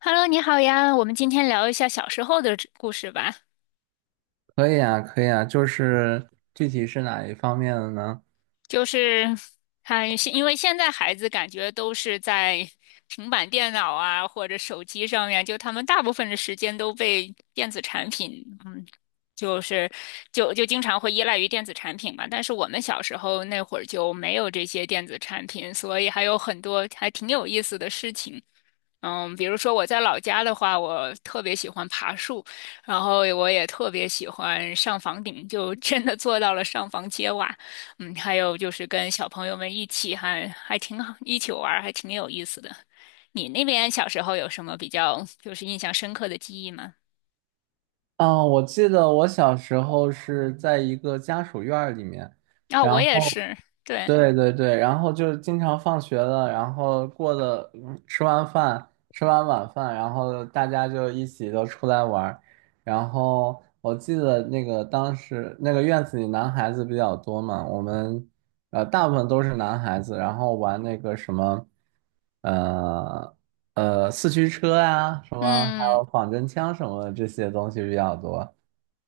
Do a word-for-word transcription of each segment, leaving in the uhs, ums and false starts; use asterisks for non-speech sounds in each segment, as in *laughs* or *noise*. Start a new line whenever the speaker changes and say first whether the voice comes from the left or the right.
left: Hello，你好呀，我们今天聊一下小时候的这故事吧。
right: 可以啊，可以啊，就是具体是哪一方面的呢？
left: 就是还现因为现在孩子感觉都是在平板电脑啊或者手机上面，就他们大部分的时间都被电子产品，嗯，就是就就经常会依赖于电子产品嘛。但是我们小时候那会儿就没有这些电子产品，所以还有很多还挺有意思的事情。嗯，比如说我在老家的话，我特别喜欢爬树，然后我也特别喜欢上房顶，就真的做到了上房揭瓦。嗯，还有就是跟小朋友们一起还还挺好，一起玩儿还挺有意思的。你那边小时候有什么比较就是印象深刻的记忆吗？
right: 嗯，我记得我小时候是在一个家属院儿里面，
left: 啊、我
right: 然
left: 也
right: 后
left: 是，对，
right: 对对对，然后就是经常放学了，然后过的，嗯吃完饭，吃完晚饭，然后大家就一起都出来玩儿。然后我记得那个当时那个院子里男孩子比较多嘛，我们呃大部分都是男孩子，然后玩那个什么，呃呃四驱车呀，什么还有
left: 嗯，
right: 仿真枪什么的这些东西比较多。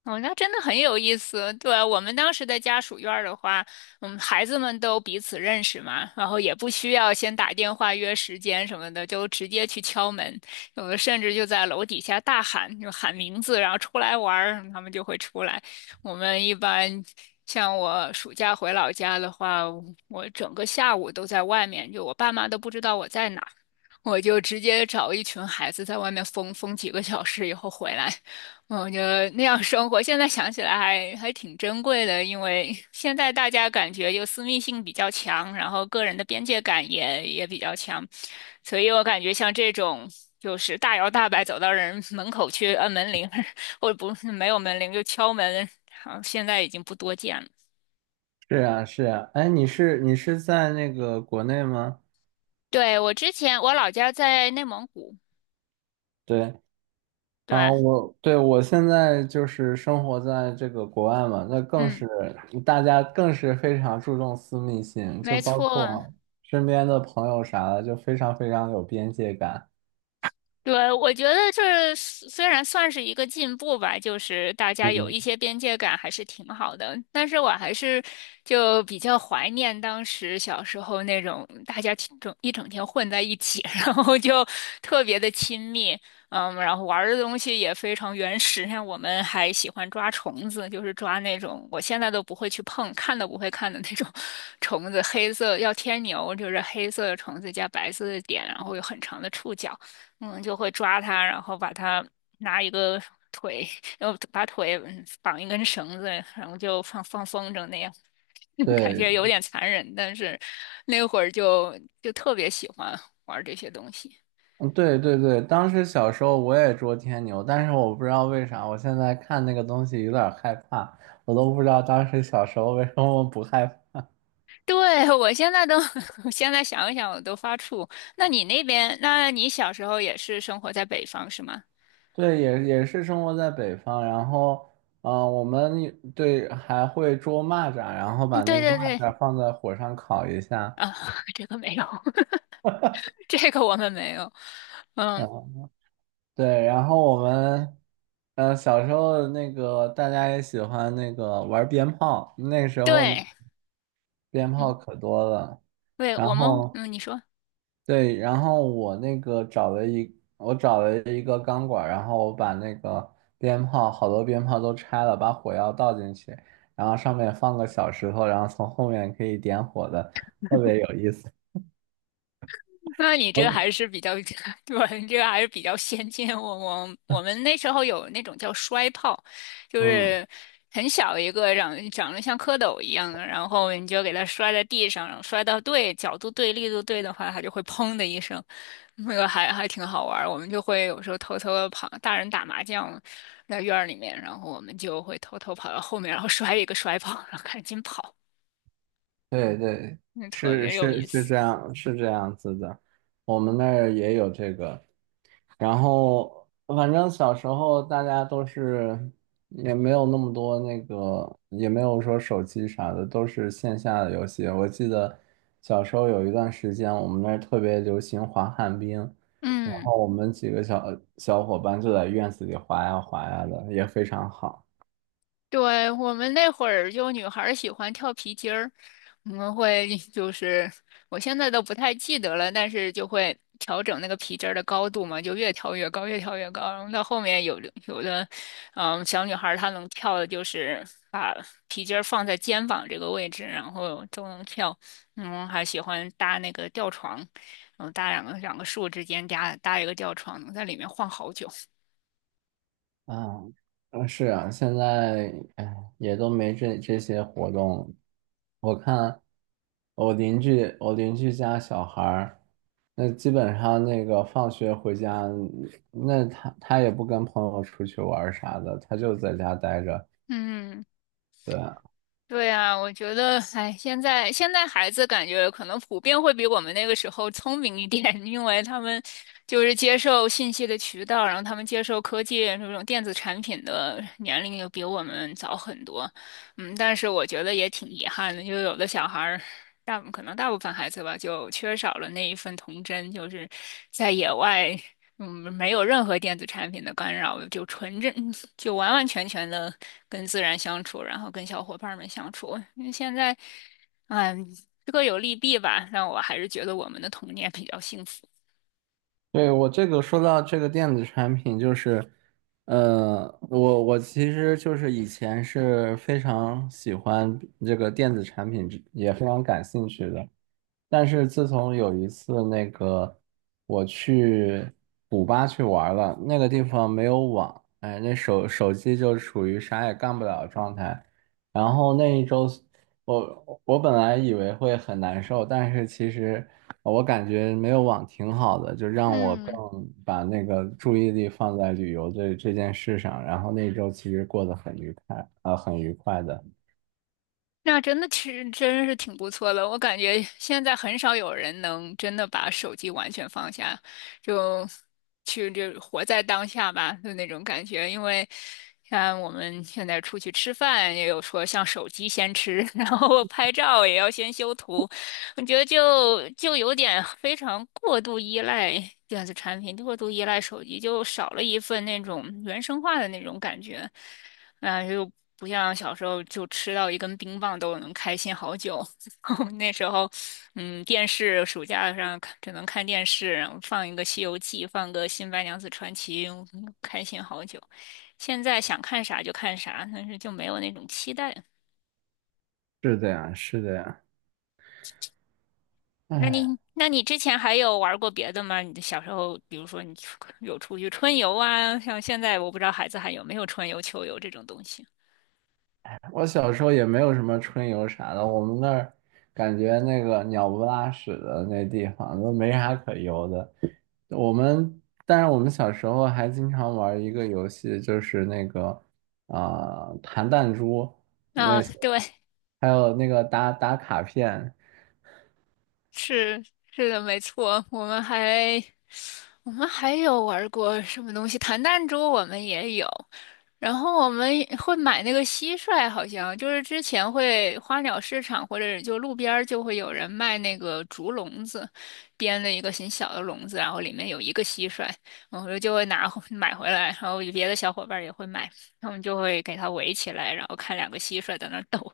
left: 哦，那真的很有意思。对啊，我们当时的家属院儿的话，嗯，孩子们都彼此认识嘛，然后也不需要先打电话约时间什么的，就直接去敲门，有的甚至就在楼底下大喊，就喊名字，然后出来玩儿，他们就会出来。我们一般像我暑假回老家的话，我整个下午都在外面，就我爸妈都不知道我在哪。我就直接找一群孩子在外面疯疯几个小时以后回来，嗯我觉得那样生活，现在想起来还还挺珍贵的，因为现在大家感觉就私密性比较强，然后个人的边界感也也比较强，所以我感觉像这种就是大摇大摆走到人门口去按门铃，*laughs* 或者不是没有门铃就敲门，好像现在已经不多见了。
right: 是啊是啊，哎，你是你是在那个国内吗？
left: 对，我之前我老家在内蒙古，
right: 对。啊，
left: 对，
right: 我对我现在就是生活在这个国外嘛，那更
left: 嗯，
right: 是大家更是非常注重私密性，就
left: 没
right: 包
left: 错。
right: 括身边的朋友啥的，就非常非常有边界感。
left: 对，我觉得这虽虽然算是一个进步吧，就是大家有
right: 嗯，
left: 一些边界感还是挺好的。但是我还是就比较怀念当时小时候那种大家整整一整天混在一起，*laughs* 然后就特别的亲密，嗯，然后玩的东西也非常原始。像我们还喜欢抓虫子，就是抓那种我现在都不会去碰，看都不会看的那种 *laughs* 虫子，黑色要天牛，就是黑色的虫子加白色的点，然后有很长的触角。嗯，就会抓它，然后把它拿一个腿，然后把腿嗯绑一根绳子，然后就放放风筝那样，*laughs* 感
right: 对，
left: 觉有点残忍，但是那会儿就就特别喜欢玩这些东西。
right: 嗯对对对，当时小时候我也捉天牛，但是我不知道为啥，我现在看那个东西有点害怕，我都不知道当时小时候为什么不害怕。
left: 对，我现在都，*laughs* 我现在想一想我都发怵。那你那边，那你小时候也是生活在北方是吗？
right: 对，也也是生活在北方，然后，嗯、我们也对还会捉蚂蚱，然后
left: 嗯，
right: 把那
left: 对
right: 个
left: 对
right: 蚂
left: 对，
right: 蚱放在火上烤一下，
left: 啊，*laughs* 这个没有，*laughs* 这个我们没有。嗯，
right: 嗯，对，然后我们，呃，小时候那个大家也喜欢那个玩鞭炮，那时候那
left: 对，
right: 鞭炮
left: 嗯，
right: 可多了，
left: 对，
right: 然
left: 我们，
right: 后
left: 嗯，你说。
right: 对，然后我那个找了一，我找了一个钢管，然后我把那个鞭炮，好多鞭炮都拆了，把火药倒进去，然后上面放个小石头，然后从后面可以点火的，特别有意思。
left: *laughs* 那你这
right: 我
left: 还是比较，*laughs* 对，你这个还是比较先进。我我我们那时候有那种叫摔炮，就
right: 嗯，嗯
left: 是很小一个长长得像蝌蚪一样的，然后你就给它摔在地上，然后摔到对角度对力度对的话，它就会砰的一声，那个还还挺好玩儿。我们就会有时候偷偷的跑，大人打麻将在院儿里面，然后我们就会偷偷跑到后面，然后摔一个摔炮，然后赶紧跑，
right: 对对，
left: 那特
right: 是
left: 别有
right: 是
left: 意
right: 是
left: 思。
right: 这样，是这样子的，我们那儿也有这个。然后反正小时候大家都是也没有那么多那个，也没有说手机啥的，都是线下的游戏。我记得小时候有一段时间，我们那儿特别流行滑旱冰，然
left: 嗯。
right: 后我们几个小小伙伴就在院子里滑呀滑呀的，也非常好。
left: 对，我们那会儿就女孩儿喜欢跳皮筋儿，我们会 *laughs* 就是我现在都不太记得了，但是就会调整那个皮筋儿的高度嘛，就越跳越高，越跳越高。然后到后面有的有的，嗯，小女孩儿她能跳的就是把皮筋儿放在肩膀这个位置，然后都能跳。嗯，还喜欢搭那个吊床，然后搭两个两个树之间搭搭一个吊床，能在里面晃好久。
right: 啊，嗯是啊，现在哎也都没这这些活动了我看我邻居，我邻居家小孩儿，那基本上那个放学回家，那他他也不跟朋友出去玩儿啥的，他就在家待着。
left: 嗯。
right: 对，啊，
left: 对啊，我觉得，哎，现在现在孩子感觉可能普遍会比我们那个时候聪明一点，*laughs* 因为他们就是接受信息的渠道，然后他们接受科技这种电子产品的年龄又比我们早很多。嗯，但是我觉得也挺遗憾的，就有的小孩儿，大可能大部分孩子吧，就缺少了那一份童真，就是在野外，嗯，没有任何电子产品的干扰，就纯真，*laughs* 就完完全全的。跟自然相处，然后跟小伙伴们相处。因为现在，嗯，各有利弊吧，让我还是觉得我们的童年比较幸福。
right: 对，我这个说到这个电子产品，就是，呃，我我其实就是以前是非常喜欢这个电子产品之也非常感兴趣的。但是自从有一次那个我去古巴去玩了，那个地方没有网，哎，那手手机就处于啥也干不了的状态。然后那一周，我我本来以为会很难受，但是其实我感觉没有网挺好的，就让我更
left: 嗯，
right: 把那个注意力放在旅游这这件事上。然后那一周其实过得很愉快，啊、很愉快的。
left: 那真的其实真是挺不错的，我感觉现在很少有人能真的把手机完全放下，就去就活在当下吧，就那种感觉。因为像我们现在出去吃饭，也有说像手机先吃，*laughs* 然后拍照也要先修图，我觉得就就有点非常过度依赖电子产品，过度依赖手机，就少了一份那种原生化的那种感觉。嗯，就不像小时候就吃到一根冰棒都能开心好久。*laughs* 那时候，嗯，电视暑假上看只能看电视，然后放一个《西游记》，放个《新白娘子传奇》，嗯开心好久。现在想看啥就看啥，但是就没有那种期待。
right: 是的呀，是的呀，
left: 那你，
right: 唉
left: 那你之前还有玩过别的吗？你的小时候，比如说你出有出去春游啊，像现在我不知道孩子还有没有春游、秋游这种东西。
right: 我小时候也没有什么春游啥的，我们那儿感觉那个鸟不拉屎的那地方都没啥可游的。我们，但是我们小时候还经常玩一个游戏，就是那个啊、呃弹弹珠
left: 啊，
right: 那些，
left: 对，
right: 还有那个打打卡片，
left: 是是的，没错，我们还。我们还有玩过什么东西？弹弹珠我们也有，然后我们也会买那个蟋蟀，好像就是之前会花鸟市场或者就路边儿就会有人卖那个竹笼子，编的一个很小的笼子，然后里面有一个蟋蟀，我们就会拿回买回来，然后别的小伙伴儿也会买，他们就会给它围起来，然后看两个蟋蟀在那儿斗。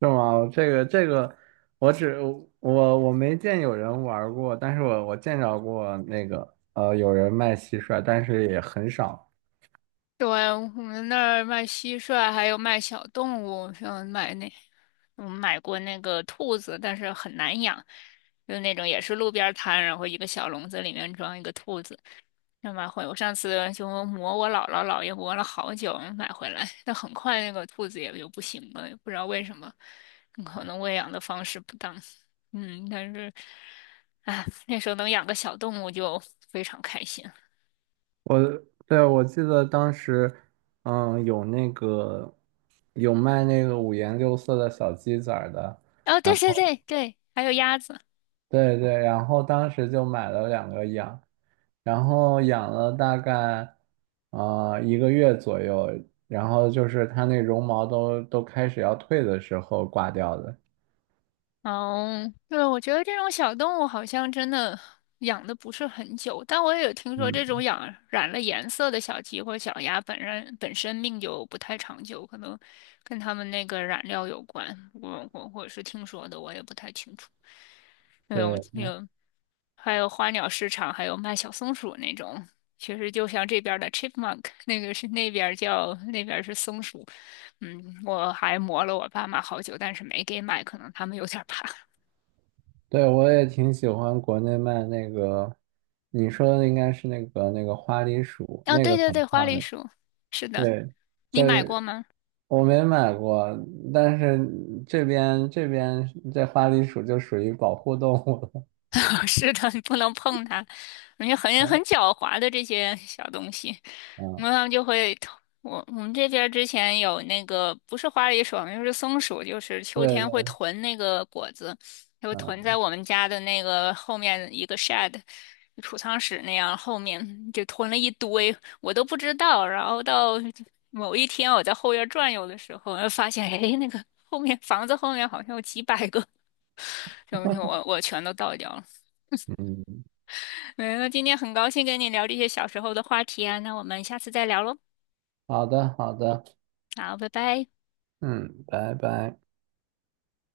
right: 是吗？这个这个，我只我我没见有人玩过，但是我我见着过那个呃有人卖蟋蟀，但是也很少。
left: 对，我们那儿卖蟋蟀，还有卖小动物，像买那，我们买过那个兔子，但是很难养，就那种也是路边儿摊，然后一个小笼子里面装一个兔子，那买回我上次就磨我姥姥姥爷磨了好久买回来，但很快那个兔子也就不行了，也不知道为什么，可能喂养的方式不当，嗯，但是，哎，那时候能养个小动物就非常开心。
right: 对，我记得当时，嗯，有那个有卖那个五颜六色的小鸡仔儿的，
left: 哦，对
right: 然
left: 对
right: 后
left: 对对，还有鸭子。
right: 对对，然后当时就买了两个养，然后养了大概呃一个月左右，然后就是它那绒毛都都开始要退的时候挂掉的。
left: 哦，对，我觉得这种小动物好像真的养的不是很久，但我也有听说这
right: 嗯，
left: 种养染了颜色的小鸡或小鸭本身本身命就不太长久，可能跟它们那个染料有关。我我我是听说的，我也不太清楚。那种
right: 对
left: 有还有花鸟市场，还有卖小松鼠那种，其实就像这边儿的 chipmunk，那个是那边儿叫那边儿是松鼠。嗯，我还磨了我爸妈好久，但是没给买，可能他们有点儿怕。
right: 对，我也挺喜欢国内卖那个，你说的应该是那个那个花栗鼠，
left: 哦，
right: 那
left: 对
right: 个
left: 对
right: 很
left: 对，花
right: 漂
left: 栗
right: 亮。
left: 鼠，是的，
right: 对，
left: 你
right: 这
left: 买过吗？
right: 我没买过，但是这边这边这花栗鼠就属于保护动物了
left: *laughs* 是的，你不能碰它，因为很很
right: *laughs*。
left: 狡猾的这些小东西。
right: 嗯，
left: 然后他们就会我我们这边儿之前有那个不是花梨鼠，就是松鼠，就是秋
right: 对
left: 天会
right: 对，
left: 囤那个果子，就囤
right: 嗯
left: 在我们家的那个后面一个 shed 储藏室那样后面，就囤了一堆，我都不知道。然后到某一天我在后院转悠的时候，发现哎，那个后面房子后面好像有几百个，然后就我我全都倒掉了。
right: 嗯，
left: 嗯，那今天很高兴跟你聊这些小时候的话题啊，那我们下次再聊喽。
right: 好的好的，
left: 好，拜拜。
right: 嗯，拜拜。